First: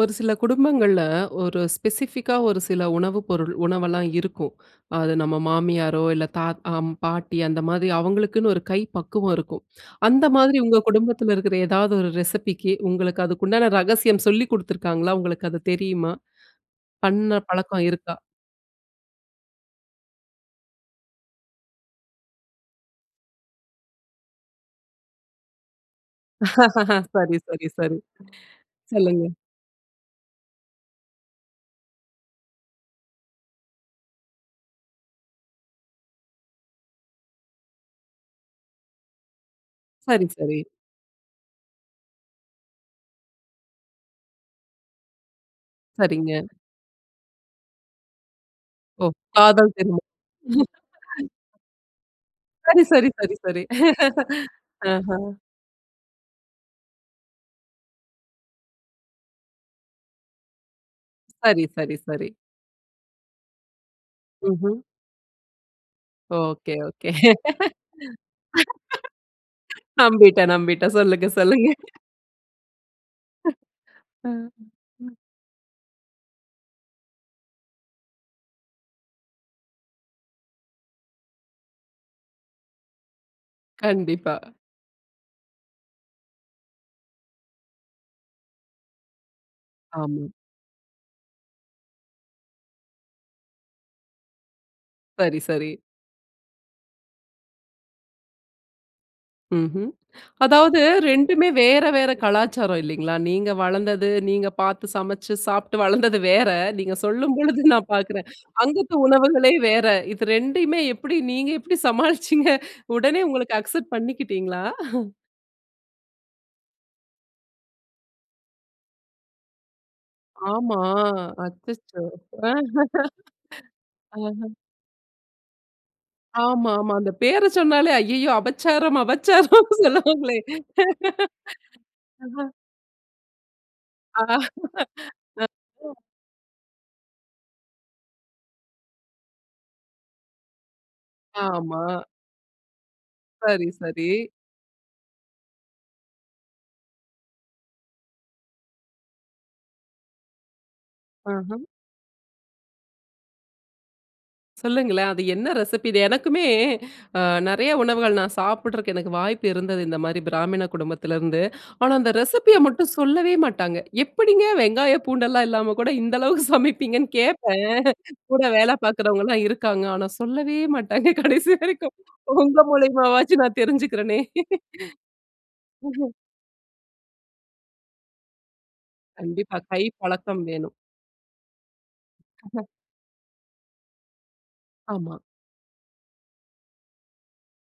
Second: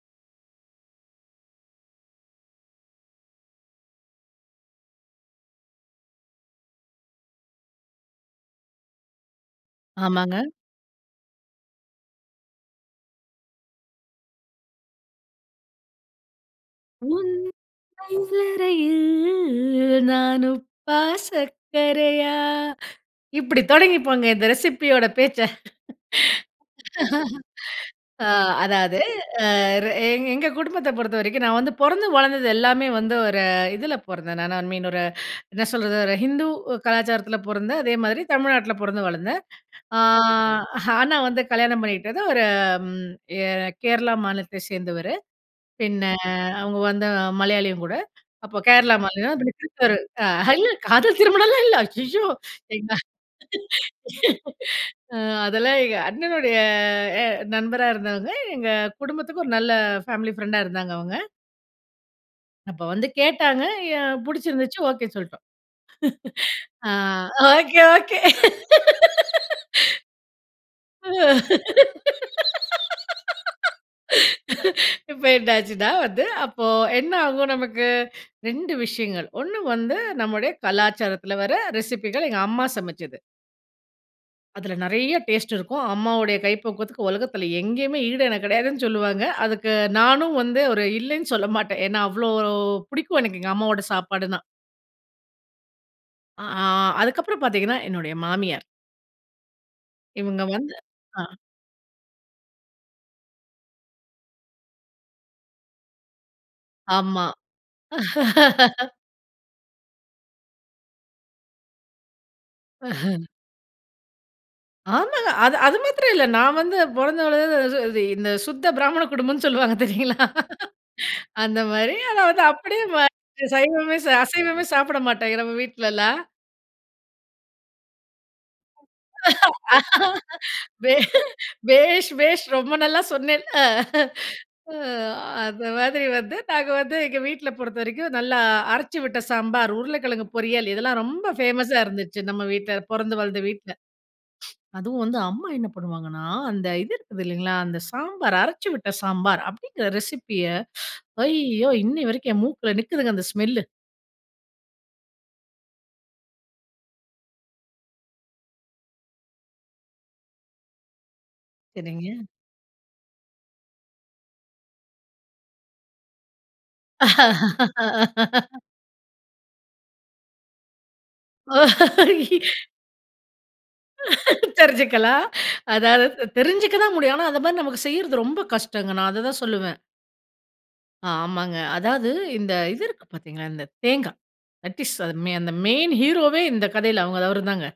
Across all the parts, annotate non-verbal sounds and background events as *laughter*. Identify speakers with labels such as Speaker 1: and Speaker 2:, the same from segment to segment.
Speaker 1: ஒரு சில குடும்பங்கள்ல, ஒரு ஸ்பெசிஃபிக்கா ஒரு சில உணவு பொருள் உணவெல்லாம் இருக்கும். அது நம்ம மாமியாரோ, இல்ல தாத்த அம் பாட்டி அந்த மாதிரி அவங்களுக்குன்னு ஒரு கை பக்குவம் இருக்கும். அந்த
Speaker 2: ஆமாங்க.
Speaker 1: மாதிரி உங்க குடும்பத்தில இருக்கிற ஏதாவது ஒரு ரெசிபிக்கு உங்களுக்கு அதுக்கு உண்டான ரகசியம் சொல்லிக் குடுத்துருக்காங்களா? உங்களுக்கு அது தெரியுமா?
Speaker 2: "உன்
Speaker 1: பண்ண பழக்கம் இருக்கா?
Speaker 2: சமயலறையில் நான் உப்பா? சக்கரையா?" இப்படி தொடங்கிப்போங்க இந்த ரெசிபி யோட பேச்ச.
Speaker 1: சரி சரி சரி.
Speaker 2: *laughs* அ, அதாவது
Speaker 1: சொல்லுங்க.
Speaker 2: அ ர எங் எங்க குடும்பத்த பொறுத்தவரைக்கும் நான் வந்து பொறந்து வளர்ந்தது எல்லாமே வந்து ஒரு இதில பொறந்தேன். நான் ஐ மீன் ஒரு என்ன சொல்றது ஒரு ஹிந்து கலாச்சாரத்தில பொறந்தேன். அதே மாதிரி தமிழ்நாட்டில பொறந்து, வளர்ந்தேன். அ.
Speaker 1: சரி, சரி.
Speaker 2: ஆனா, வந்து கல்யாணம் பண்ணிகிட்டது ஒரு, ம். எ கேரளா மாநிலத்தைச் சேர்ந்தவரு. பின்ன
Speaker 1: சரிங்க.
Speaker 2: அவங்க வந்து மலையாளியும் கூட, அப்ப கேரளா
Speaker 1: ஓ!
Speaker 2: மாநிலம்,
Speaker 1: காதல்
Speaker 2: கிறிஸ்தவர்
Speaker 1: திரு
Speaker 2: அ இல்ல காதல்
Speaker 1: *chuckles*
Speaker 2: திருமணம்லாம் இல்ல. ஐய்யய்யோ!
Speaker 1: சரி சரி சரி சரி. *chuckles* அஹ!
Speaker 2: அதெல்லாம் எங்க அண்ணனுடைய எ நண்பரா இருந்தவங்க. எங்க குடும்பத்துக்கு ஒரு நல்ல பேமிலி பிரெண்டா இருந்தாங்க அவங்க.
Speaker 1: சரி சரி சரி.
Speaker 2: அப்ப வந்து கேட்டாங்க. என் புடிச்சிருந்துச்சு,
Speaker 1: ம்ஹ்ம்.
Speaker 2: ஒகே சொல்டோம்.
Speaker 1: ஒகே
Speaker 2: அ,
Speaker 1: ஒகே. *laughs*
Speaker 2: Okay okay!
Speaker 1: நம்பிட்டேன், நம்பிட்டேன். சொல்லுங்க சொல்லுங்க! *chuckles*
Speaker 2: *laughs*
Speaker 1: அ, ம்.
Speaker 2: இப்ப என்னாச்சுன்னா வந்து, அப்போ என்ன ஆகும் நமக்கு? 2 விஷயங்கள். 1 வந்து நம்முடைய கலாச்சாரத்தில வர ரெசிபிகள். எங்க அம்மா சமைச்சது.
Speaker 1: கண்டிப்பா.
Speaker 2: அதில நெறைய டேஸ்ட் இருக்கும். அம்மாவோட கைப்பக்குவத்துக்கு உலகத்தில எங்கேயுமே ஈடு எனக்கு கெடையாதுன்னு சொல்லுவாங்க. அதுக்கு
Speaker 1: ஆமா.
Speaker 2: நானும் வந்து, ஒரு இல்லன்னு சொல்ல மாட்டேன். ஏன்னா அவ்ளோ பிடிக்கும் எனக்கு. எங்க அம்மாவோட சாப்பாடுனா!
Speaker 1: சரி, சரி.
Speaker 2: அ ஆ, அதுக்கப்புறம் பாத்தீங்கன்னா என்னுடைய மாமியார்!
Speaker 1: ம்ஹ்ம்.
Speaker 2: இவுங்க வந்து
Speaker 1: அதாவது,
Speaker 2: அ.
Speaker 1: 2மே வேற, வேற கலாச்சாரம் இல்லைங்களா? நீங்க வளந்தது நீங்க பாத்து சமைச்சு சாப்பிட்டு வளந்தது வேற! நீங்க
Speaker 2: ஆமா.
Speaker 1: சொல்லும் பொழுது நான் பாக்கிறேன். அங்கத்து
Speaker 2: *laughs*
Speaker 1: உணவுகளே வேற. இது 2மே எப்படி நீங்க எப்படி சமாளிச்சீங்க? உடனே
Speaker 2: *chuckles*
Speaker 1: உங்களுக்கு அக்செப்ட் பண்ணிக்கிட்டீங்களா? *chuckles*
Speaker 2: ஆமாங்க! அது அது மாத்திரம் இல்ல. நான் வந்து பொறந்து வளந்தது இது இந்த, சுத்த பிராமண குடும்பம்னு சொல்லுவாங்க தெரியுங்களா?
Speaker 1: ஆமா.
Speaker 2: அந்த மாரி.
Speaker 1: அச்சச்சோ.
Speaker 2: ஆனா வந்து அப்படியே
Speaker 1: *chuckles*
Speaker 2: மாறிட்டேன். சைவமே சா
Speaker 1: அஹ.
Speaker 2: அசைவமே சாப்பிட மாட்டாய்ங்க நம்ம வீட்லலாம்.
Speaker 1: ஆமாமா. அந்த பேர சொன்னாலே, ஐய்யயோ அபச்சாரம் அபச்சாரம்! சொல்லுவாங்களே!
Speaker 2: பே பேஷ் பேஷ்
Speaker 1: *chuckles*
Speaker 2: ரொம்ப நல்லா சொன்னேல்! அ,
Speaker 1: அ.
Speaker 2: அ அந்த மாதிரி வந்து நாங்க வந்து எங்க வீட்ல பொறுத்த வரைக்கும், நல்லா அரைச்சு விட்ட சாம்பார். உருளைக்கிழங்கு பொரியல். இதெல்லாம் ரொம்ப ஃபேமஸா
Speaker 1: ஆமா.
Speaker 2: இருந்துச்சு. நம்ம வீட்ல பொறந்து வளந்த
Speaker 1: சரி,
Speaker 2: வீட்ல.
Speaker 1: சரி.
Speaker 2: அதுவும் வந்து அம்மா என்ன பண்ணுவாங்கன்னா, அந்த இது இருக்குது இல்லைங்களா, அந்த சாம்பார் அரைச்சு விட்ட சாம்பார் அப்படிங்கிற ரெசிபிய
Speaker 1: அஹ்ம்
Speaker 2: ஐய்யோ! இன்னை வரைக்கும் என் மூக்குல நிக்குதுங்க அந்த ஸ்மெல்லு!
Speaker 1: சொல்லுங்களேன். அது என்ன ரெசிபி? இத எனக்குமே அ, நெறய உணவுகள், நான் சாப்பிட்றக்கு எனக்கு வாய்ப்பு இருந்தது, இந்த மாரி பிராமின குடும்பத்திலருந்து. ஆனா, அந்த
Speaker 2: சரிங்க.
Speaker 1: ரெசிப்பிய மட்டும் சொல்லவே மாட்டாங்க. எப்படிங்க, வெங்காயம், பூண்டெல்லாம் இல்லாம கூட, இந்த அளவுக்கு சமைப்பீங்கன்னு கேப்பேன். கூட வேல பாக்குறவங்கலாம் இருக்காங்க. ஆனா, சொல்லவே மாட்டாங்க, கடைசி வரைக்கும். உங்க
Speaker 2: *laughs*
Speaker 1: மூலியமாவாச்சும், நான் தெரிஞ்சுக்கிறேனே!
Speaker 2: தெரிஞ்சுக்கலாம். அதாவது
Speaker 1: *chuckles*
Speaker 2: த தெரிஞ்சுக்க தான் முடியும். ஆனா, அத மாரி நமக்கு செய்றது, ரொம்ப கஷ்டங்க! நான் அததா
Speaker 1: கண்டிப்பா.
Speaker 2: சொல்லுவேன்.
Speaker 1: கை பழக்கம் வேணும்.
Speaker 2: ஆமாங்க. அதாவது இந்த இது இருக்கு பாத்தீங்களா, இந்த தேங்கா. தட் இஸ் அது,
Speaker 1: ஆமா.
Speaker 2: அந்த மெயின் ஹீரோவே இந்த கதையில, அவங்க அவருதாங்க.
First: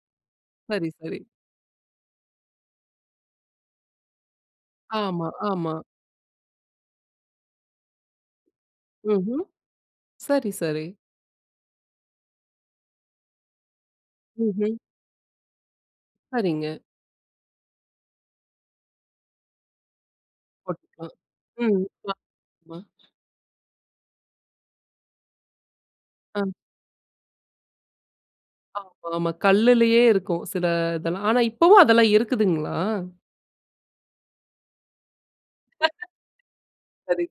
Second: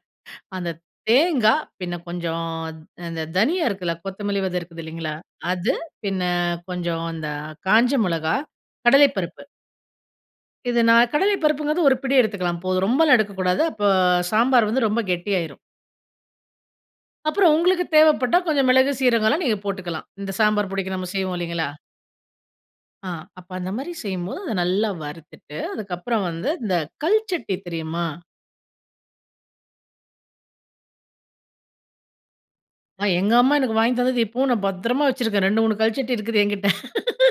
Speaker 2: அந்த
Speaker 1: சரி, சரி.
Speaker 2: தேங்கா, பின்ன கொஞ்சம் அ, அந்த தனியா இருக்குல்ல, கொத்தமல்லி விதை இருக்குதில்லைங்களா?
Speaker 1: ஆமா,
Speaker 2: அது,
Speaker 1: ஆமா.
Speaker 2: பின்ன கொஞ்சம் அந்த காஞ்ச மொளகா,
Speaker 1: ம்ஹ்ம்.
Speaker 2: கடலைப்பருப்பு.
Speaker 1: சரி,
Speaker 2: இது
Speaker 1: சரி.
Speaker 2: நா கடலை பருப்புங்கிறது ஒரு பிடி எடுத்துக்கலாம், போதும். ரொம்பலா எடுக்கக்கூடாது. அப்ப சாம்பார்
Speaker 1: ம்ஹ்ம்.
Speaker 2: வந்து ரொம்ப கெட்டியாயிரும்.
Speaker 1: சரிங்க.
Speaker 2: அப்புறம், உங்களுக்கு தேவைப்பட்டா, கொஞ்சம் மிளகு சீரகலாம், நீங்க போட்டுக்கலாம். இந்த சாம்பார் பொடிக்கு, நம்ம
Speaker 1: போட்டுக்கலாம்.
Speaker 2: செய்வோம். இல்லைங்களா?
Speaker 1: ம், அ ஆமா.
Speaker 2: அ, அப்ப அந்த மாரி செய்யும்போது, அத நல்லா வறுத்துட்டு, அதுக்கப்புறம்
Speaker 1: அ.
Speaker 2: வந்து, இந்த கல் சட்டி தெரியுமா?
Speaker 1: ஆமா ஆமா கல்லுலயே இருக்கும். சில இதெல்லாம் ஆனா, இப்பவும் அதெல்லாம் இருக்குதுங்களா?
Speaker 2: அ, எங்க அம்மா எனக்கு வாங்கித்தந்தது இப்பவும் நான் பத்திரமா வச்சுருக்கேன் 2,3 கல் சட்டி இருக்குது என்கிட்ட.
Speaker 1: *laughs* சரிங்க.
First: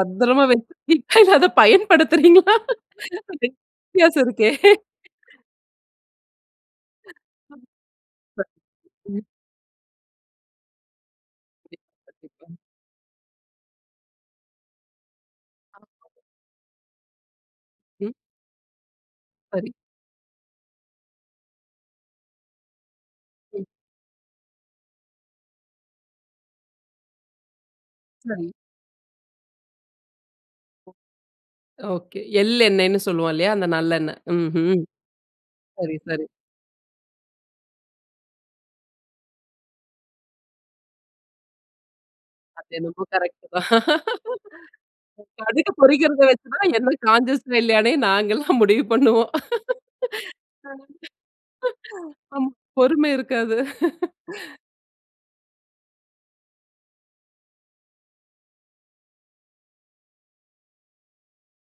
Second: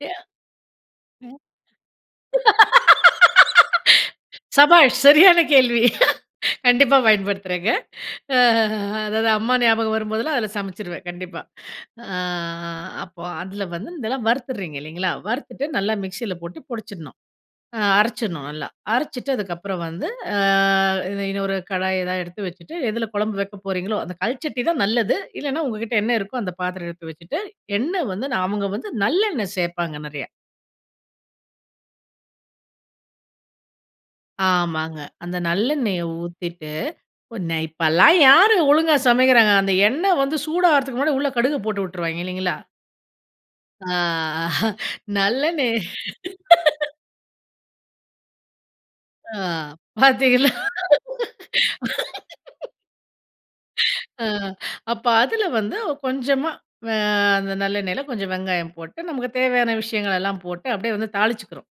Speaker 2: *chuckles*
Speaker 1: வச்சுருக்கீங்களா?
Speaker 2: ம்.
Speaker 1: அத பயன்படுத்துறீங்களா?
Speaker 2: *laughs*
Speaker 1: வித்தியாசம் இருக்கே.
Speaker 2: சபாஷ் சரியான கேள்வி! கண்டிப்பா பயன்படுத்துறேங்க. அ,
Speaker 1: *laughs* ம்.
Speaker 2: அதாவது அம்மா ஞாபகம் வரும்போதெல்லாம், அதில சமைச்சிருவேன் கண்டிப்பா. அ
Speaker 1: கண்டிப்பா.
Speaker 2: அப்போ, அதில வந்து இதெல்லாம் வறுத்துறீங்க இல்லைங்களா? வறுத்துட்டு நல்லா
Speaker 1: ஆமாங்க.
Speaker 2: மிக்ஸில போட்டு பொடிச்சிடணும். அ
Speaker 1: ம்.
Speaker 2: அரைச்சிடணும். நல்லா. அரைச்சுட்டு
Speaker 1: சரி.
Speaker 2: அதுக்கப்புறம் வந்து, அ இன்னொரு கடாய் ஏதாவது எடுத்து வச்சுட்டு, எதில குழம்பு வைக்க
Speaker 1: ம்.
Speaker 2: போறீங்களோ, அந்த கல்ச்சட்டி தான் நல்லது. இல்லன்னா உங்க கிட்ட என்ன இருக்கோ அந்த பாத்திரம் எடுத்து வச்சுட்டு, எண்ணெய் வந்து
Speaker 1: சரி.
Speaker 2: அவங்க வந்து நல்லெண்ணெய் சேர்ப்பாங்க நிறையா.
Speaker 1: ஓகே, எள்ளெண்ணெய்ன்னு சொல்லுவோம் இல்லையா? அந்த நல்லெண்ணெய். ம்ஹ்ம்
Speaker 2: ஆமாங்க. அந்த
Speaker 1: சரி
Speaker 2: நல்லெண்ணெய
Speaker 1: சரி.
Speaker 2: ஊத்திட்டு உன இப்பலாம் யாரு ஒழுங்கா சமைக்கிறாங்க. அந்த எண்ணெய் வந்து சூடாகறதுக்கு முன்னாடி, உள்ள கடுகு போட்டு வுட்டுருவாய்ங்க இல்லைங்களா?
Speaker 1: அது என்னமோ கரெக்ட் தான்.
Speaker 2: அ அஹ.
Speaker 1: *laughs*
Speaker 2: நல்லனே
Speaker 1: கடுகு பொறிக்கிறத வச்சு தான் என்ன
Speaker 2: *laughs*
Speaker 1: கான்ஷியஸ் இல்லையானே நாங்கள்லாம் முடிவு பண்ணுவோம்.
Speaker 2: அ, பாத்தீங்களா.
Speaker 1: அ
Speaker 2: *laughs*
Speaker 1: பொறும இருக்காது.
Speaker 2: அ, அப்ப அதில வந்து கொஞ்சமா, வ அந்த நல்லெண்ணெயில கொஞ்சம் வெங்காயம் போட்டு, நமக்கு தேவையான விஷயங்களெல்லாம் போட்டு, அப்படியே வந்து தாளிச்சுக்கிறோம்.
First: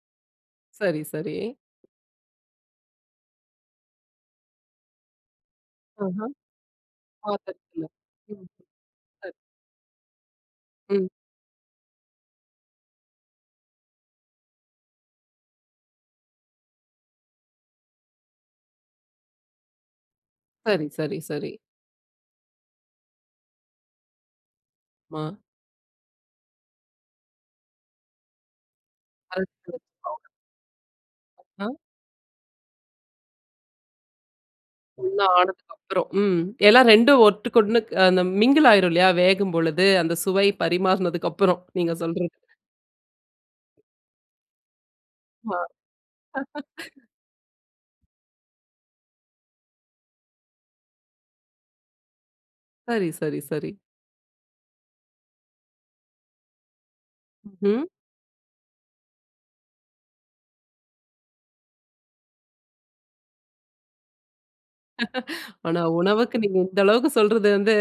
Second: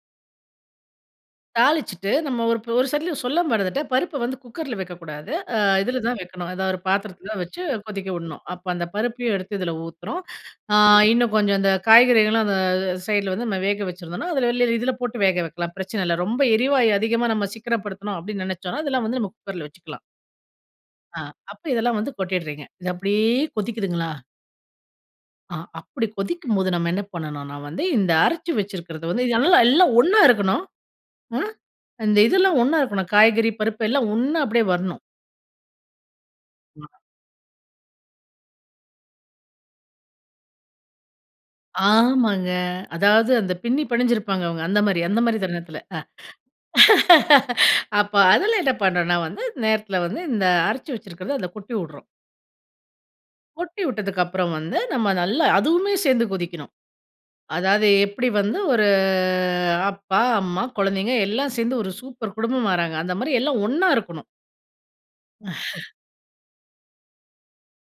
Speaker 1: சரி, சரி.
Speaker 2: தாளிச்சுட்டு, நம்ம ஒரு ஒரு சைட்டில சொல்ல மறந்துட்டேன்! பருப்ப வந்து குக்கர்ல வெக்கக்கூடாது. அ இதில
Speaker 1: அஹ!
Speaker 2: தான் வைக்கணும். எதாவது ஒரு பாத்திரத்தில தான் வச்சு,
Speaker 1: பாத்தரத்துல,
Speaker 2: கொதிக்க உடணும்.
Speaker 1: ம்.
Speaker 2: அப்ப அந்த
Speaker 1: சரி.
Speaker 2: பருப்பையும் எடுத்து இதில ஊத்துறோம். அ
Speaker 1: ம்.
Speaker 2: இன்னும் கொஞ்சம் அந்த காய்கறிகள்லாம் அந்த அ சைடுல வந்து நம்ம வேக வச்சிருந்தோம்னா, அதுல வெளில இதில போட்டு வேக வைக்கலாம். பிரச்சனை இல்ல. ரொம்ப எரிவாயு அதிகமா நம்ம சிக்கனப்படுத்தணும் அப்படின்னு நினைச்சோம்னா அதெல்லாம் வந்து நம்ம குக்கர்ல வச்சுக்கலாம்.
Speaker 1: சரி, சரி,
Speaker 2: அ.
Speaker 1: சரி.
Speaker 2: அப்ப இதெல்லாம் வந்து கொட்டிடுறீங்க! இத அப்படியே கொதிக்குதுங்கலா?
Speaker 1: ஆமா.
Speaker 2: அ அப்படி கொதிக்கும்போது நம்ம என்ன பண்ணணும்ன்னா வந்து, இந்த அரைச்சு வச்சுருக்கறத வந்து, நல்லா
Speaker 1: அதுக்கு
Speaker 2: எல்லாம்
Speaker 1: அவு
Speaker 2: ஒன்னா இருக்கணும். அ,
Speaker 1: ம்.
Speaker 2: இந்த இதெல்லாம் ஒன்னா இருக்கணும். காய்கறி, பருப்பு எல்லாம் ஒன்னா அப்படியே வரணும்.
Speaker 1: ஒண்ணா ஆனதுக்கப்பறம்! ம். எல்லாம் 2ம் ஒட்டுக்கு 1 மிங்கிள் ஆயிரும் இல்லையா? வேகும் பொழுது, அந்த சுவை பரிமாறினதுக்கு அப்புறம். நீங்க சொல்றது.
Speaker 2: ஆமாங்க. அதாவது அந்த பின்னி பெணஞ்சு இருப்பாங்க. அந்த மாரி அந்த மாரி
Speaker 1: மா
Speaker 2: தருணத்தில.
Speaker 1: *chuckles*
Speaker 2: *chuckles* அப்ப அதில என்ன பண்ணும்ன்னா வந்து, நேரத்தில வந்து, இந்த அரைச்சி வச்சிருக்கிறது அதை கொட்டி உட்றோம்.
Speaker 1: சரி, சரி, சரி.
Speaker 2: கொட்டி உட்டதுக்கப்புறம் வந்து, நம்ம நல்லா அதுவுமே சேர்ந்து கொதிக்கணும்.
Speaker 1: ம்ஹ்ம்.
Speaker 2: அதாவது எப்படி வந்து ஒரு அப்பா, அம்மா, குழந்தைகள் எல்லாம் சேர்ந்து ஒரு சூப்பர் குடும்பமாறாங்க, அந்த மாதிரி எல்லாம் ஒண்ணா இருக்கணும்!
Speaker 1: *chuckles* ஆனா உணவுக்கு நீங்க இந்த அளவுக்கு சொல்றது வந்து,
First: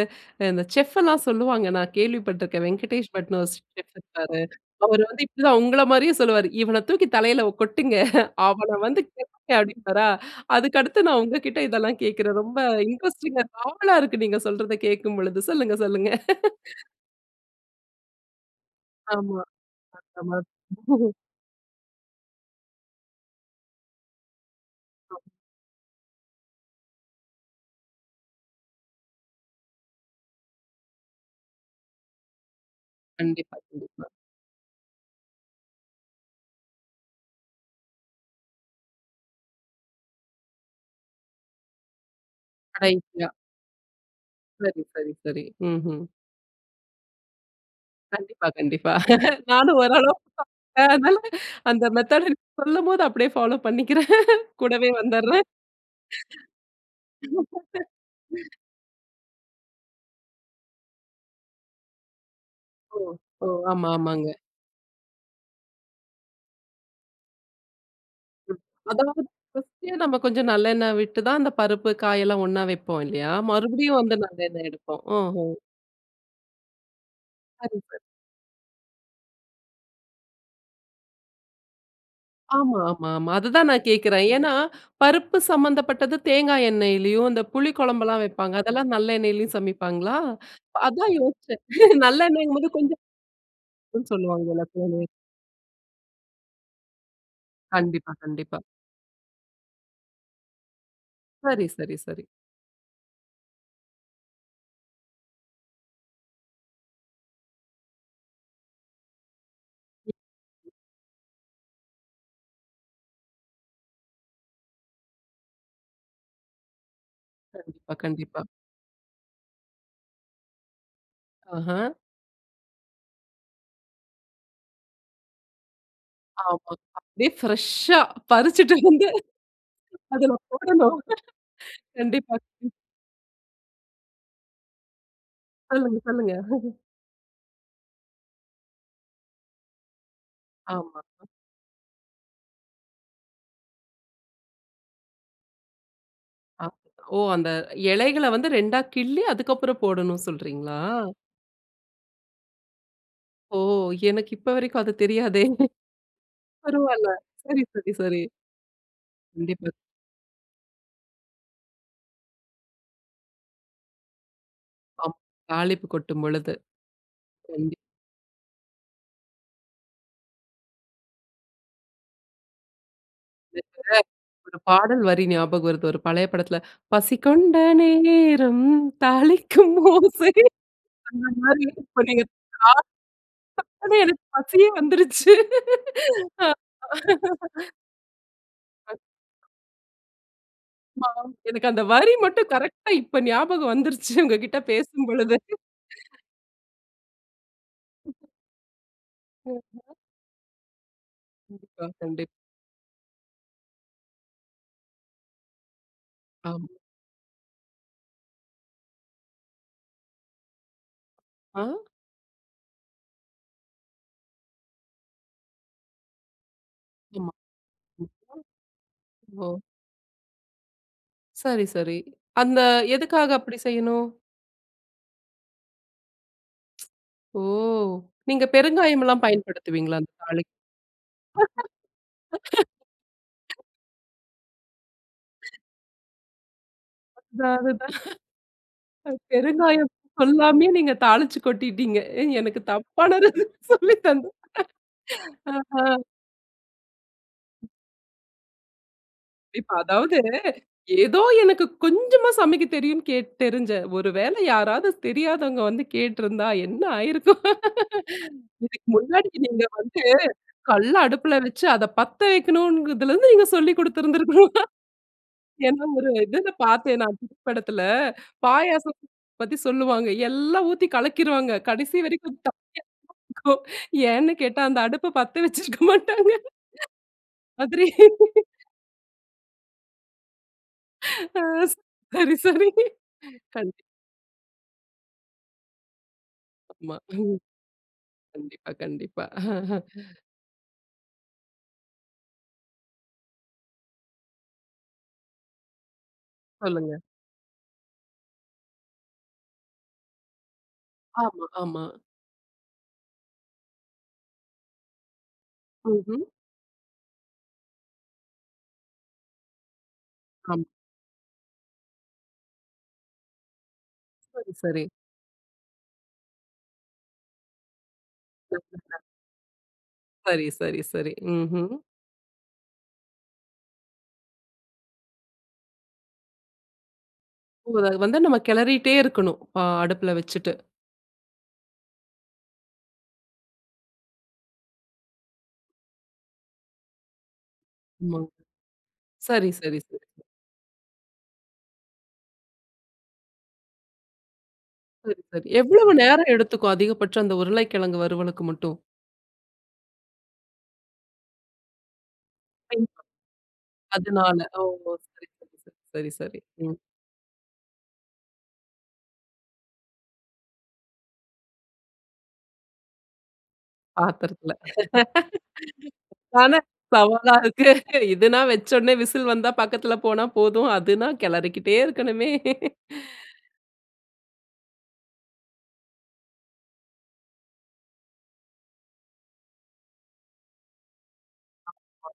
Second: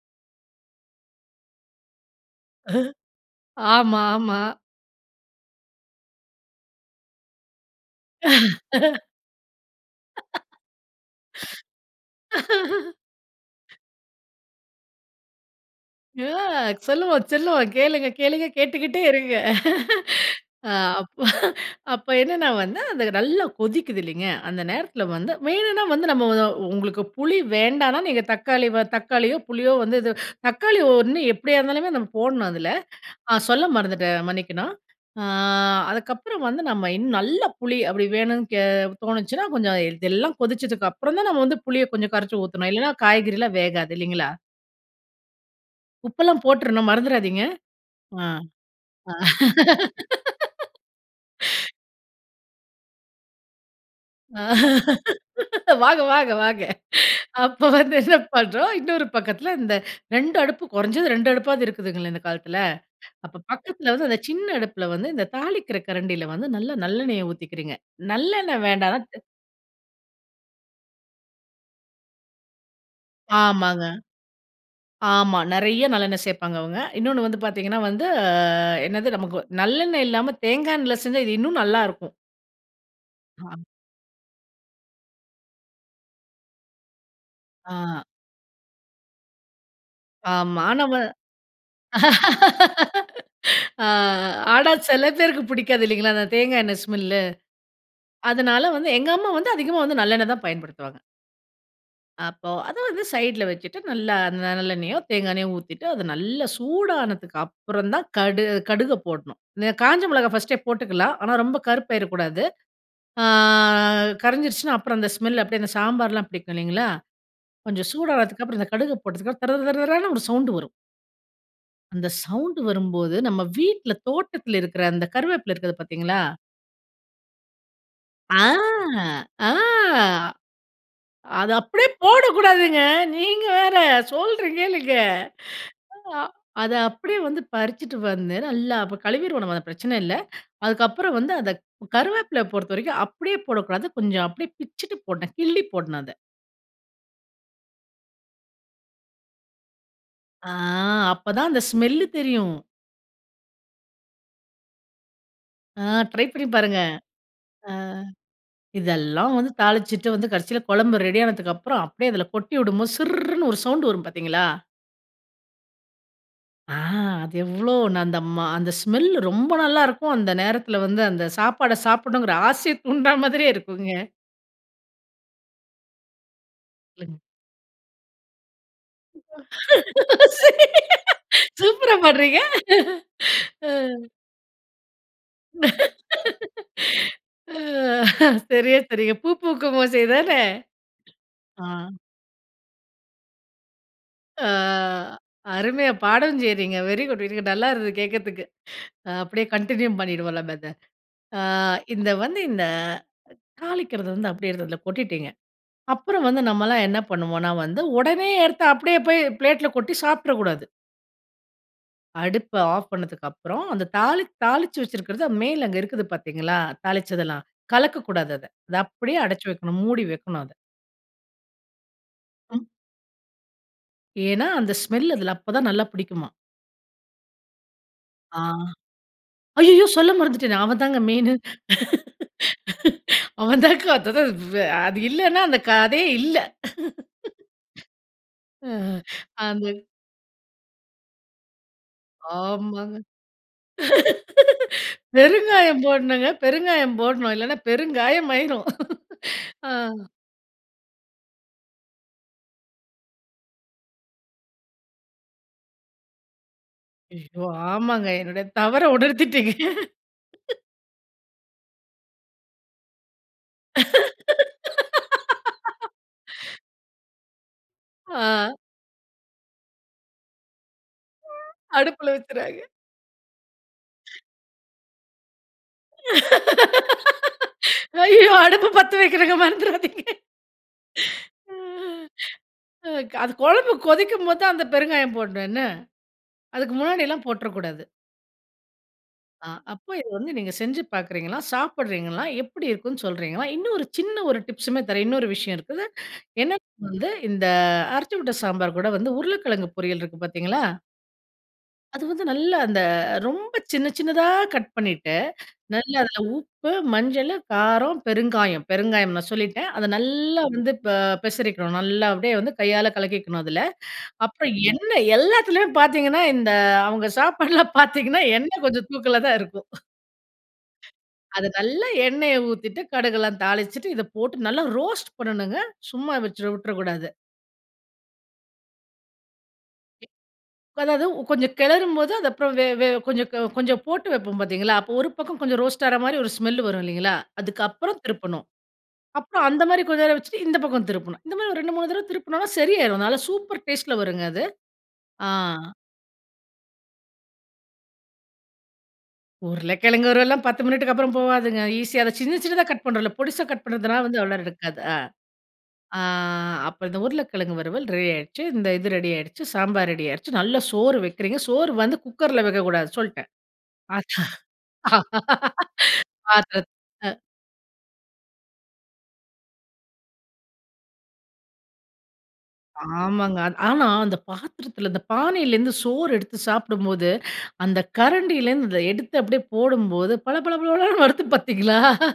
Speaker 1: இந்த செஃப்லாம் சொல்லுவாங்க. நான் கேள்விப்பட்ருக்கேன். 'வெங்கடேஷ் பட்னு' ஒரு செஃப்
Speaker 2: ஆமா,
Speaker 1: இருப்பாரு.
Speaker 2: ஆமா.
Speaker 1: அவரு வந்து இப்டி தான் உங்கள மாரியே சொல்லுவாரு. "இவன தூக்கி தலையில ஒ கொட்டுங்க. அவன வந்து கேட்டு" அப்டின்பாரா, அதுக்கடுத்து நான்
Speaker 2: *laughs*
Speaker 1: உங்ககிட்ட இதெல்லாம் கேட்குறேன்.
Speaker 2: *breath*
Speaker 1: ரொம்ப இன்ட்ரஸ்டிங்கா
Speaker 2: *laughs*
Speaker 1: ஆவலா இருக்கு நீங்க சொல்றத கேட்கும் பொழுது! சொல்லுங்க, சொல்லுங்க.
Speaker 2: அ,
Speaker 1: *laughs*
Speaker 2: சொல்லுவோம், சொல்லுவோம் கேளுங்க, கேளுங்க கேட்டுக்கிட்டே இருங்க.
Speaker 1: ஆமா.
Speaker 2: அ. அப்,
Speaker 1: *chuckles*
Speaker 2: அப்ப என்னன்னா வந்து, அது நல்லா கொதிக்குது இல்லங்க? அந்த நேரத்துல
Speaker 1: அ.
Speaker 2: வந்து வேணுனா வந்து நம்ம ஒ உங்களுக்கு புளி வேண்டான்னா, நீங்க தக்காளி வ தக்காளியோ புளியோ வந்து இது தக்காளி ஒண்ணு எப்டியா இருந்தாலுமே நம்ம போடணும் அதுல, நான்
Speaker 1: கண்டிப்பா,
Speaker 2: சொல்ல
Speaker 1: கண்டிப்பா.
Speaker 2: மறந்துட்டேன் மன்னிக்கணும். அ அதுக்கப்பறம் வந்து நம்ம இன்னும் நல்ல புளி அப்டி வேணும் கே தோணுச்சுனா கொஞ்சம் இதெல்லாம் கொதிச்சதுக்கு அப்பறம் தான் நம்ம வந்து புளிய கொஞ்சம் கரைச்சி ஊத்தணும். இல்லன்னா
Speaker 1: கடைசியா.
Speaker 2: காய்கறிலா வேகாது. இல்லங்களா?
Speaker 1: சரி சரி சரி. ம்ஹ்ம்.
Speaker 2: உப்பெல்லாம் போட்றணும் மறந்துறாதீங்க! அ.
Speaker 1: கண்டிப்பா, கண்டிப்பா.
Speaker 2: அ.
Speaker 1: நானும் ஓரளவுக்கு *unintelligible* அதனால,
Speaker 2: *laughs*
Speaker 1: அந்த மெத்தட் எனக்கு சொல்லும்போது அப்டியே ஃபாலோ பண்ணிக்கிறேன்.
Speaker 2: அ.
Speaker 1: *chuckles* கூடவே வந்துறேன்.
Speaker 2: வாங்க வாங்க வாங்க!
Speaker 1: *gasps*
Speaker 2: அப்ப
Speaker 1: *chuckles*
Speaker 2: வந்து என்ன
Speaker 1: *breath*
Speaker 2: பண்றோம், இன்னொரு பக்கத்துல இந்த 2 அடுப்பு குறைஞ்சது 2 அடுப்பாவது இருக்குதுங்கள இந்த காலத்துல?
Speaker 1: ஓ,
Speaker 2: அப்ப
Speaker 1: ஓ. ஆமா,
Speaker 2: பக்கத்துல வந்து அந்த
Speaker 1: ஆமாங்க.
Speaker 2: சின்ன அடுப்புல வந்து, இந்த தாளிக்கற கரண்டில வந்து நல்ல நல்லெண்ணெய ஊத்திக்கிறீங்க. நல்லெண்ணெ வேண்டானா
Speaker 1: அதாவது ஃபர்ஸ்ட்டே நம்ம கொஞ்சம் நல்லெண்ணெய் விட்டு தான் அந்த பருப்பு, காயெல்லாம் ஒண்ணா வைப்போம் இல்லயா,
Speaker 2: ஆமாங்க.
Speaker 1: மறுபடியும் வந்து நல்லெண்ணெய் எடுப்போம்,
Speaker 2: ஆமா!
Speaker 1: ஓஹோ.
Speaker 2: நிறையா நல்லெண்ணெய் சேப்பாங்க அவங்க. இன்னொன்னு வந்து
Speaker 1: சரி,
Speaker 2: பாத்தீங்கன்னா
Speaker 1: சரி.
Speaker 2: வந்து அ என்னது, நமக்கு நல்லெண்ணெய் இல்லாம தேங்காய் எண்ணெயில செஞ்சா, இன்னும் நல்லா இருக்கும்!
Speaker 1: ஆமா, ஆமா, ஆமா.
Speaker 2: அ.
Speaker 1: அதுதான் நான் கேட்கிறேன். ஏன்னா பருப்பு சம்மந்தப்பட்டது, தேங்காய் எண்ணெயிலேயும், இந்த புளி
Speaker 2: அ.
Speaker 1: குழம்புலாம் வைப்பாங்க, அதெல்லாம் நல்லெண்ணெயிலேயும் சமைப்பாங்களா!
Speaker 2: ஆமா, மாணவ
Speaker 1: அதான் யோசிச்சேன், *chuckles* நல்லெண்ணெய்யும்போது கொஞ்சம்
Speaker 2: *laughs* அ,
Speaker 1: சொல்லுவாங்க
Speaker 2: ஆனா,
Speaker 1: எல்லாத்துலயுமே.
Speaker 2: சில பேருக்கு பிடிக்காது இல்லிங்களா? அந்த தேங்காய் எண்ணெய் ஸ்மெல்.
Speaker 1: கண்டிப்பா, கண்டிப்பா.
Speaker 2: அதனால வந்து எங்க அம்மா வந்து அதிகமா வந்து நல்லெண்ணெய் தான் பயன்படுத்துவாங்க.
Speaker 1: சரி, சரி, சரி.
Speaker 2: அப்போ, அத வந்து சைடுல வச்சுட்டு. நல்லா அந்த நல்லெண்ணயோ, தேங்காய் எண்ணெயோ, ஊத்திட்டு, அது நல்லா சூடானதுக்கு அப்புறம் தான் கடு கடுக போடணும். இந்த காஞ்ச மிளகாய் ஃபர்ஸ்ட்டே போட்டுக்கலாம். ஆனா ரொம்ப கருப்பாயிரகூடாது. அ கரைஞ்சிருச்சுனா, அப்புறம் அந்த ஸ்மெல் அப்படியே அந்த சாம்பார்லாம் பிடிக்கும் இல்லைங்களா, கொஞ்சம்
Speaker 1: கண்டிப்பா, கண்டிப்பா.
Speaker 2: சூடானதுக்கு அப்புறம், இந்த கடுக போட்டதுக்கு தர, தர, தர, தரன்னு ஒரு சவுண்டு வரும்.
Speaker 1: அஹ.
Speaker 2: அந்த சவுண்ட் வரும்போது, நம்ம வீட்ல, தோட்டத்தில இருக்கற அந்த கருவேப்பிலை இருக்குது பார்த்தீங்களா?
Speaker 1: ஆமா, அப்படியே ஃப்ரஷா
Speaker 2: அ,
Speaker 1: பறிச்சிட்டு வந்து
Speaker 2: அ.
Speaker 1: அதுல போடணும்.
Speaker 2: அத அப்படியே
Speaker 1: கண்டிப்பா. ம்.
Speaker 2: போடக்கூடாதுங்க. நீங்க வேற, சொல்றேன் கேளுங்க.
Speaker 1: சொல்லுங்க சொல்லுங்க.
Speaker 2: *breath* அத அப்படியே வந்து பறிச்சுட்டு வந்து நல்லா கழுவிருவோம் நம்ம, பிரச்சன இல்ல.
Speaker 1: ஆமா.
Speaker 2: அதுக்கப்புறம் வந்து அத கருவேப்பிலை பொறுத்தவரைக்கும் அப்படியே போடக்கூடாது. கொஞ்சம் அப்படியே பிச்சுட்டு போடணும், கிள்ளி போடணும் அத.
Speaker 1: அ, ஓ அந்த இலைகள வந்து 2டா கிள்ளி, அதுக்கு அப்புறம் போடணும்
Speaker 2: அ
Speaker 1: சொல்றீங்களா?
Speaker 2: அப்பதான் அந்த ஸ்மெல்லு தெரியும்.
Speaker 1: ஓ! எனக்கு இப்ப வரைக்கும் அது தெரியாதே!
Speaker 2: அ ட்ரை பண்ணி பாருங்க.
Speaker 1: பரவால்ல. சரி,
Speaker 2: அ
Speaker 1: சரி, சரி!
Speaker 2: இதெல்லாம் வந்து
Speaker 1: கண்டிப்பா.
Speaker 2: தாளிச்சிட்டு வந்து கடைசில கொழம்பு ரெடி ஆனதுக்கு அப்புறம் அப்டியே அதில கொட்டி விடும்போது சிர்ர்ருன்னு ஒரு சவுண்ட் வரும் பாத்தீங்களா?
Speaker 1: ஆமா, தாளிப்பு கொட்டும்பொழுது.
Speaker 2: அ, அது எவ்ளோ
Speaker 1: கண்டிப்
Speaker 2: நான் அந்த மா அந்த ஸ்மெல் ரொம்ப நல்லாருக்கும். அந்த நேரத்தில வந்து அந்த சாப்பாட, சாப்பிடணுங்கிற ஆசைய தூண்டுறா மாதிரியே இருக்குங்க!
Speaker 1: எனக்கு, ஒரு பாடல் வரி ஞாபகம் வருது. ஒரு பழைய படத்துல "பசி
Speaker 2: சொல்லுங்க.
Speaker 1: கொண்ட நேரம்! தாளிக்கும் ஓசை" அந்த மாரி.
Speaker 2: சூப்பரா
Speaker 1: இப்ப நீங்க
Speaker 2: பாடுறீங்க! அ.
Speaker 1: தாளிப்புனோன்ன, எனக்கு பசியே வந்துருச்சு!
Speaker 2: அ சரியா சொன்னீங்க "பூ பூக்கும் ஓசை தான!"
Speaker 1: ஆமா.
Speaker 2: அ.
Speaker 1: எனக்கு அந்த வரி மட்டும் கரெக்ட்டா இப்ப ஞாபகம் வந்துருச்சு!
Speaker 2: அ,
Speaker 1: உங்ககிட்ட பேசும் பொழுது.
Speaker 2: அருமையா
Speaker 1: *breath*
Speaker 2: பாடவும் செய்றீங்க. Very good very good. நல்லாயிருந்தது கேக்கிறதுக்கு. அ, அப்டியே கன்டினியூ பண்ணிடுவோம் நம்ம இத அ
Speaker 1: கண்டிப்பா,
Speaker 2: இந்த
Speaker 1: கண்டிப்பா.
Speaker 2: வந்து இந்த தாளிக்கிறது வந்து, அப்படியே அதுல கொட்டிட்டீங்க. அப்புறம் வந்து
Speaker 1: ஆமா.
Speaker 2: நம்மலாம் என்ன பண்ணுவோன்னா வந்து, ஒடனே எடுத்து அப்டியே போய் பிளேட்ல கொட்டி சாப்ட்ரக் கூடாது!
Speaker 1: ஆ.
Speaker 2: அடுப்ப ஆஃப் பண்ணதுக்கப்புறம் அந்த தாளி தாளிச்சு வச்சிருக்கறது மேல அங்கு இருக்குது பார்த்தீர்களா, தாளிச்சது
Speaker 1: ஆமா.
Speaker 2: எல்லாம் கலக்கக்கூடாது அத. அத அப்படியே அடைச்சு
Speaker 1: ஓ.
Speaker 2: வைக்கணும். மூடி வைக்கணும் அதை.
Speaker 1: சரி, சரி. அந்த
Speaker 2: ம்.
Speaker 1: எதுக்காக அப்படி செய்யணு?
Speaker 2: ஏன்னா, அந்த ஸ்மெல் அதில அப்போ தான் நல்லா பிடிக்குமா.
Speaker 1: ஓ!
Speaker 2: ஆ,
Speaker 1: நீங்க பெருங்காயம் எல்லாம்
Speaker 2: அய்யய்யோ
Speaker 1: பயன்படுத்துவீங்களா, அந்த
Speaker 2: சொல்ல
Speaker 1: தாளிக்க?
Speaker 2: மறந்துட்டேனே அவன் தாங்க மெயின்னு. *laughs*
Speaker 1: *laughs*
Speaker 2: அவன் தான் வ் அது இல்லனா அந்த கதையே இல்ல. *laughs*
Speaker 1: அதான் அதுதான்.
Speaker 2: அ அந்த
Speaker 1: பெருங்காயம் சொல்லாமயே நீங்க தாளிச்சு கொட்டிட்டீங்க. எனக்கு
Speaker 2: ஆமாங்க.
Speaker 1: தப்பான ரெசிப்பி சொல்லி தந்த.
Speaker 2: *laughs*
Speaker 1: *laughs* அ, அ.
Speaker 2: பெருங்காயம் போடணுங்க. பெருங்காயம் போடணும். இல்லைன்னா பெருங்காயம் ஆயிரும். *laughs*
Speaker 1: இப்ப
Speaker 2: அ.
Speaker 1: அதாவது, ஏதோ எனக்கு கொஞ்சமா சமைக்க தெரியும்னு. கே தெரிஞ்ச ஒரு வேளை யாராவது தெரியாதவங்க வந்து கேட்டிருந்தா என்ன ஆயிருக்கும்?
Speaker 2: ஐயோ! ஆமாங்க என்னுடைய
Speaker 1: *laughs* இதுக்கு
Speaker 2: தவறை
Speaker 1: முன்னாடி,
Speaker 2: உணர்த்திட்டீங்க.
Speaker 1: நீங்க வந்து
Speaker 2: *laughs*
Speaker 1: கல்ல அடுப்பில வைத்து அதை பத்த வைக்கணும்ங்கிறதுல இருந்து நீங்க சொல்லிக் கொடுத்திருந்திருக்கணும். என்ன ஒரு இதில
Speaker 2: *laughs*
Speaker 1: பார்த்தேன், நான் தமிழ் படத்தில.
Speaker 2: ஆ.
Speaker 1: பாயாசம் பத்தி சொல்லுவாங்க. எல்லாம் ஊத்தி கலக்கிருவாங்க. கடைசி
Speaker 2: அடுப்புல
Speaker 1: வரைக்கும்.
Speaker 2: வச்சுடுறாங்க.
Speaker 1: *unintelligible* இருக்கும். ஏன்னு கேட்டா, அந்த அடுப்பை பத்த வச்சிருக்க மாட்டாங்க. மாதிரி.
Speaker 2: *laughs* ஐய்யயோ!
Speaker 1: *laughs*
Speaker 2: அடுப்பு பத்த வைக்கணுங்க, மறந்துறாதீங்க.
Speaker 1: அ சரி,
Speaker 2: *laughs*
Speaker 1: சரி.
Speaker 2: அது குழம்பு
Speaker 1: கண்டிப்பா.
Speaker 2: கொதிக்கும்போதுதான் அந்த பெருங்காயம் போடணும் என்ன. அதுக்கு
Speaker 1: ஆமா.
Speaker 2: முன்னாடியெல்லாம் போட்றக்கூடாது.
Speaker 1: கண்டிப்பா கண்டிப்பா.
Speaker 2: அ. அப்போ இது
Speaker 1: *chuckles*
Speaker 2: வந்து நீங்க செஞ்சு பார்க்கிறீங்களா, சாப்பிடுறீங்களா, எப்படி இருக்குன்னு சொல்றீங்களா? இன்னும் ஒரு சின்ன ஒரு டிப்ஸ்மே தர்றேன். இன்னொரு விஷயம் இருக்குது. என்ன
Speaker 1: சொல்லுங்க.
Speaker 2: வந்து இந்த அரைச்சு விட்ட சாம்பார் கூட வந்து உருளைக்கிழங்கு பொரியல் இருக்கு பார்த்தீங்களா?
Speaker 1: ஆமா, ஆமா.
Speaker 2: அது வந்து நல்லா அந்த ரொம்ப சின்ன சின்னதா கட் பண்ணிட்டு நல்லா அதில
Speaker 1: ம்ஹும்.
Speaker 2: உப்பு, மஞ்சளு, காரம், பெருங்காயம், பெருங்காயம் நான் சொல்லிட்டேன். அத நல்லா
Speaker 1: ஆமா.
Speaker 2: வந்து ப பெசரிக்கணும், நல்லா அப்படியே வந்து கையால கலக்கிக்கணும் அதுல. அப்புறம்
Speaker 1: சரி, சரி.
Speaker 2: எண்ணெ எல்லாத்துலயும் பார்த்தீங்கன்னா, இந்த அவங்க சாப்பாடுலா பார்த்தீங்கன்னா, எண்ணெ கொஞ்சம்
Speaker 1: *unintelligible*
Speaker 2: தூக்கல தான் இருக்கும்.
Speaker 1: சரி, சரி, சரி.
Speaker 2: அத
Speaker 1: ம்ஹும்.
Speaker 2: நல்லா எண்ணெய ஊத்திட்டு கடுகு எல்லாம் தாளிச்சுட்டு, இத போட்டு நல்லா ரோஸ்ட் பண்ணணுங்க. சும்மா வெச்சு விட்ரக்கூடாது.
Speaker 1: ஓ அத வந்து நம்ம கெளறிட்டே இருக்கணும். பா அடுப்பில வெச்சுட்டு.
Speaker 2: அதாவது கொஞ்சம் கெளறும்போது அதுக்கப்புறம் வே வே கொஞ்சம் கொஞ்சம் போட்டு வெப்போம் பார்த்தீங்களா, அப்போ ஒரு பக்கம் கொஞ்சம் ரோஸ்ட் ஆகுற மாரி ஒரு ஸ்மெல் வரும் இல்லைங்களா? அதுக்கப்புறம்
Speaker 1: ஆமா.
Speaker 2: திருப்பணும். அப்புறம்
Speaker 1: சரி,
Speaker 2: அந்த
Speaker 1: சரி,
Speaker 2: மாரி கொஞ்சம்
Speaker 1: சரி.
Speaker 2: நேரம் வெச்சுட்டு இந்த பக்கம் திருப்பணும். இந்த மாரி ஒரு 2 3 தடவ திருப்பினோம்னா சரியாரும். அதனால சூப்பர் டேஸ்ட்ல வருங்க அது.
Speaker 1: சரி,
Speaker 2: ஆ.
Speaker 1: சரி எவ்வளவு நேரம் எடுத்துக்கும் அதிகபட்சம்? அந்த உருளைக்கிழங்கு வறுவலுக்கு மட்டும்.
Speaker 2: உருளக்கெழங்கு வருவலெல்லாம் 10 மினிட்டுக்கப்புறம் போவாதுங்க. ஈசியா அத சின்ன சின்னதா கட்
Speaker 1: *unintelligible*
Speaker 2: பண்றோம்ல பொடிசா கட் பண்ணுறதுனால வந்து அவ்வளோ
Speaker 1: அதுனால
Speaker 2: நேரம்
Speaker 1: ஓ.
Speaker 2: எடுக்காது. ஆ,
Speaker 1: சரி, சரி, சரி. ம்.
Speaker 2: அப்ப இந்த உருளைக்கிழங்கு வறுவல் ரெடியாடுச்சு, இந்த இது ரெடியாடுச்சு, சாம்பார் ரெடியாடுச்சு நல்லா சோறு வெக்கிறீங்க சோறு வந்து குக்கர்ல வெக்கக்கூடாது சொல்ட்டேன்.
Speaker 1: பாத்திரத்துல. *laughs*
Speaker 2: *laughs*
Speaker 1: அதான
Speaker 2: ஆதத், ஆ
Speaker 1: சவாலா இருக்கு. இதுனா வெச்ச உடனே விசில் வந்தா பக்கத்தில போனா போதும். அதுனா கெளறிக்கிட்டே இருக்கணுமே.
Speaker 2: ஆமாங்க. அ
Speaker 1: *laughs*
Speaker 2: ஆனா, அந்த பாத்திரத்தில, அந்த பானையிலிருந்து சோறு எடுத்து சாப்பிடும்போது, அந்த கரண்டில இருந்து எடுத்து அப்படியே போடும்போது பள பள பளன்னு வருது பார்த்தீங்களா?
Speaker 1: ஆமா.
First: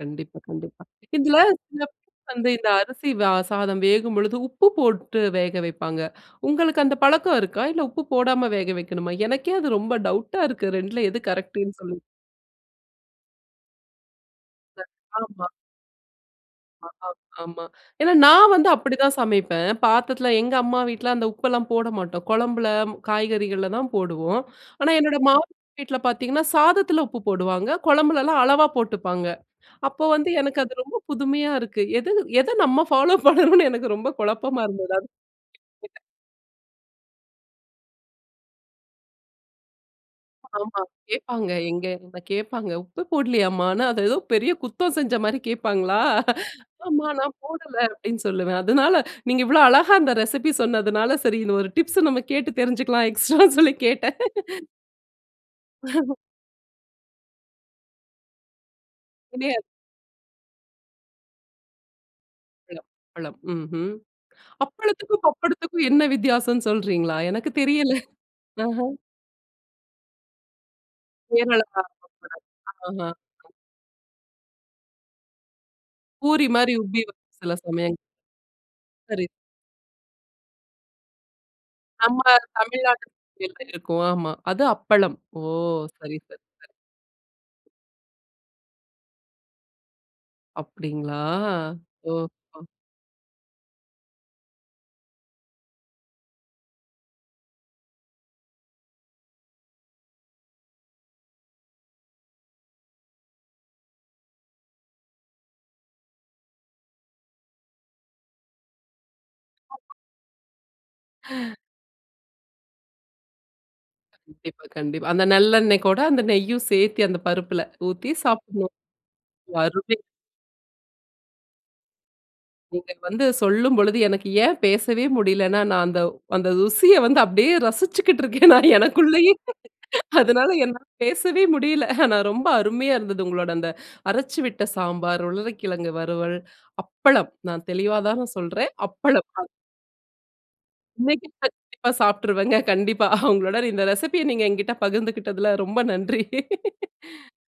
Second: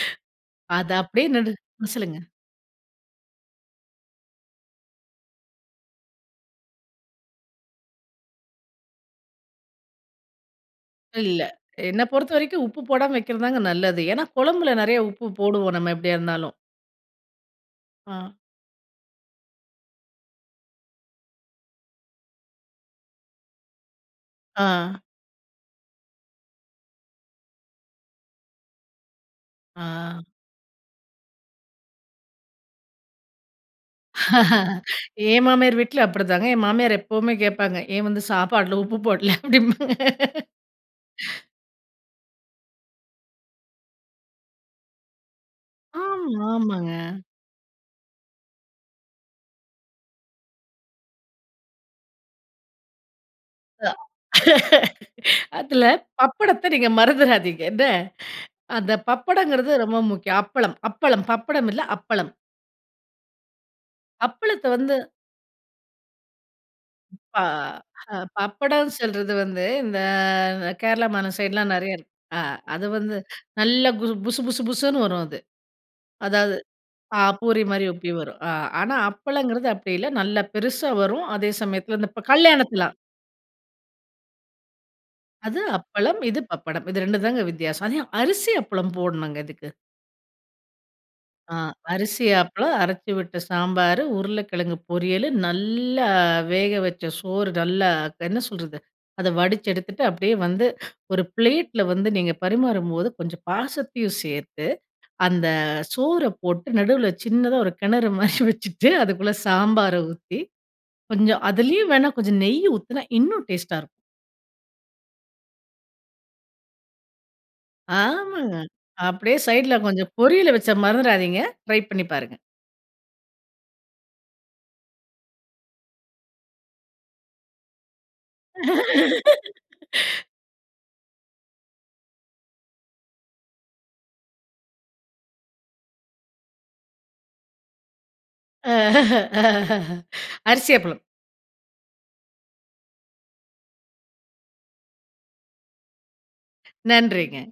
Speaker 1: கண்டிப்பா, கண்டிப்பா.
Speaker 2: அத அப்டியே
Speaker 1: இதுல
Speaker 2: நடு
Speaker 1: *unintelligible*
Speaker 2: ம் சொல்லுங்க.
Speaker 1: வந்து இந்த அரிசி சாதம் வேகும்பொழுது உப்பு போட்டு வேக வைப்பாங்க. உங்களுக்கு அந்த பழக்கம் இருக்கா? இல்ல உப்பு போடாம வேக வைக்கணுமா? எனக்கே அது ரொம்ப டவுட்டா இருக்கு. 2ல எது
Speaker 2: இல்ல.
Speaker 1: கரெக்ட்டுன்னு சொல்லி.
Speaker 2: என்ன பொறுத்த வரைக்கும் உப்பு போடாம வெக்கிறது தாங்க நல்லது. ஏனா, கொழம்புல
Speaker 1: அ,
Speaker 2: நெறைய உப்பு
Speaker 1: ஆமா.
Speaker 2: போடுவோம். நம்ம எப்டியா இருந்தாலும்.
Speaker 1: ஆ, ஆமா. ஏன்னா
Speaker 2: ஆ.
Speaker 1: நான் வந்து அப்டிதான் சமைப்பேன். பாத்தரத்தில எங்க அம்மா வீட்ல அந்த உப்பெல்லாம் போட மாட்டோம் கொழம்பில காய்கறிகள்ல தான் போடுவோம். ஆனா
Speaker 2: ஆ.
Speaker 1: என்னோடய மாமியார் வீட்ல பார்த்தீங்கன்னா, சாதத்தில உப்பு போடுவாங்க கொழம்புலலாம் அளவா போட்டுப்பாங்க. அப்போ
Speaker 2: ஆ.
Speaker 1: வந்து எனக்கு அது ரொம்ப புதுமையா இருக்கு. எது-எதை நம்ம ஃபாலோ *laughs* பண்றோம்னு எனக்கு ரொம்ப குழப்பமா
Speaker 2: *laughs*
Speaker 1: இருந்தது.
Speaker 2: ஏ மாமியார்
Speaker 1: *unintelligible*
Speaker 2: வீட்ல அப்டிதாங்க. என் மாமியார் எப்பவுமே கேட்பாங்க ஏன் வந்து சாப்பாட்டில உப்பு போடல? அப்படிம்பாங்க.
Speaker 1: ஆமா
Speaker 2: *laughs*
Speaker 1: கேட்பாங்க எங்க கேட்பாங்க உப்பு போடலையாம்மான்னு.அது ஏதோ பெரிய குத்தம் செஞ்ச மாதிரி கேட்பாங்களா?
Speaker 2: ஆமா,
Speaker 1: *chuckles*
Speaker 2: ஆமாங்க.
Speaker 1: ஆம்மா நான் போடல அப்படின்னு சொல்லுவேன். அதனால நீங்க இவ்ளோ அழகா அந்த ரெசிபி சொன்னதுனால, சரி இந்த ஒரு டிப்ஸ் நம்ம கேட்டு தெரிஞ்சுக்கலாம் எக்ஸ்ட்ரான்னு சொல்லி கேட்டேன். *laughs*
Speaker 2: *laughs* அதில
Speaker 1: *laughs*
Speaker 2: பப்படத்த நீங்க மறந்துறாதீங்க, என்ன? அந்த
Speaker 1: தெரியாது.
Speaker 2: பப்படம்ங்கிறது ரொம்ப முக்கியம். அப்பளம், அப்பளம். பப்படம் இல்ல அப்பளம்.
Speaker 1: அப்பளம் அப்பளம். ம்ஹ்ம்.
Speaker 2: அப்பளத்தை வந்து
Speaker 1: அப்பளத்துக்கும், பப்பளத்துக்கும் என்ன வித்தியாசம்னு சொல்றீங்களா?
Speaker 2: ஆ
Speaker 1: எனக்கு தெரியல. ஆஹ.
Speaker 2: பப்படம்ன்னு சொல்றது வந்து, இந்த கேரளா
Speaker 1: கேரளா
Speaker 2: மாநில சைடுலாம் நெறையா
Speaker 1: *unintelligible*
Speaker 2: இருக்கு. அ
Speaker 1: பப்டம்.
Speaker 2: அது
Speaker 1: ஆமா.
Speaker 2: வந்து நல்லா, புசு புசு புசுன்னு வரும் அது.
Speaker 1: பூரி
Speaker 2: அதாவது,
Speaker 1: மாதிரி உப்பி சில
Speaker 2: அ
Speaker 1: சமயம். சில
Speaker 2: பூரி மாரி
Speaker 1: சமயம்.
Speaker 2: உப்பி வரும். ஆனா
Speaker 1: சரி.
Speaker 2: அப்பளங்கிறது அப்டி இல்ல. நல்லா பெருசா வரும். அதே சமயத்தில இந்த
Speaker 1: நம்ம
Speaker 2: இப்போ கல்யாணத்தில
Speaker 1: தமிழ்நாட்டு *unintelligible* இருக்கும். ஆமா. அது அப்பளம். ஓ.
Speaker 2: அது
Speaker 1: சரி,
Speaker 2: அப்பளம்.
Speaker 1: சரி.
Speaker 2: இது பப்படம் இது 2 ம் தான் வித்தியாசம். அது அரிசி அப்பளம் போடணும் இதுக்கு.
Speaker 1: அப்படிங்களா?
Speaker 2: ஆ அரிசி
Speaker 1: ஓஹோ!
Speaker 2: அப்பளம், அரைச்சு விட்ட சாம்பார், உருளைக்கிழங்கு பொரியல், நல்ல வேக வச்ச சோறு. நல்லா என்ன சொல்றது அதை வடிச்சு எடுத்துட்டு அப்டியே வந்து ஒரு பிளேட்டில வந்து நீங்க பரிமாறும்போது, கொஞ்சம் பாசத்தையும் சேர்த்து அந்த சோறு போட்டு நடுவில சின்னதா ஒரு கிணறு மாதிரி வச்சுட்டு, அதுக்குள்ளே
Speaker 1: *unintelligible*
Speaker 2: சாம்பாரை ஊத்தி கொஞ்சம்
Speaker 1: *laughs*
Speaker 2: அதுலயும் வேண்ணா கொஞ்சம் நெய் ஊத்தினா இன்னும் டேஸ்ட்டா இருக்கும்.
Speaker 1: கண்டிப்பா, கண்டிப்பா. அந்த நல்லெண்ணெய் கூட அந்த நெய்யும் சேர்த்து அந்த பருப்பில ஊத்தி
Speaker 2: ஆமாங்க.
Speaker 1: சாப்பிடணும்.
Speaker 2: அப்டியே சைடுல
Speaker 1: வருவி.
Speaker 2: கொஞ்சம் பொரியலை வச்சா, மறந்துடாதீங்க ட்ரை பண்ணி பாருங்க.
Speaker 1: நீங்க வந்து சொல்லும்பொழுது எனக்கு ஏன் பேசவே முடியலைன்னா, நான் அந்த அந்த ருசியை வந்து அப்டியே ரசிச்சுக்கிட்டு இருக்கேன் நான் எனக்குள்ளயே.
Speaker 2: *laughs*
Speaker 1: அதனால என்னால பேசவே முடியல. ஆனா ரொம்ப அருமையா இருந்தது உங்களோட அந்த அரைச்சு விட்ட சாம்பார், உருளைக்கிழங்கு வறுவல், அப்பளம். நான் தெளிவா தான சொல்றேன், அப்பளம்.
Speaker 2: *laughs* அரிசி அப்பளம்.
Speaker 1: இன்னைக்கி கண்டிப்பா சாப்பிட்டுருவேங்க கண்டிப்பா, *chuckles* உங்களோட இந்த ரெசிபி ய நீங்க என்கிட்ட பகிர்ந்துக்கிட்டதில ரொம்ப நன்றி. *laughs*
Speaker 2: நன்றிங்க.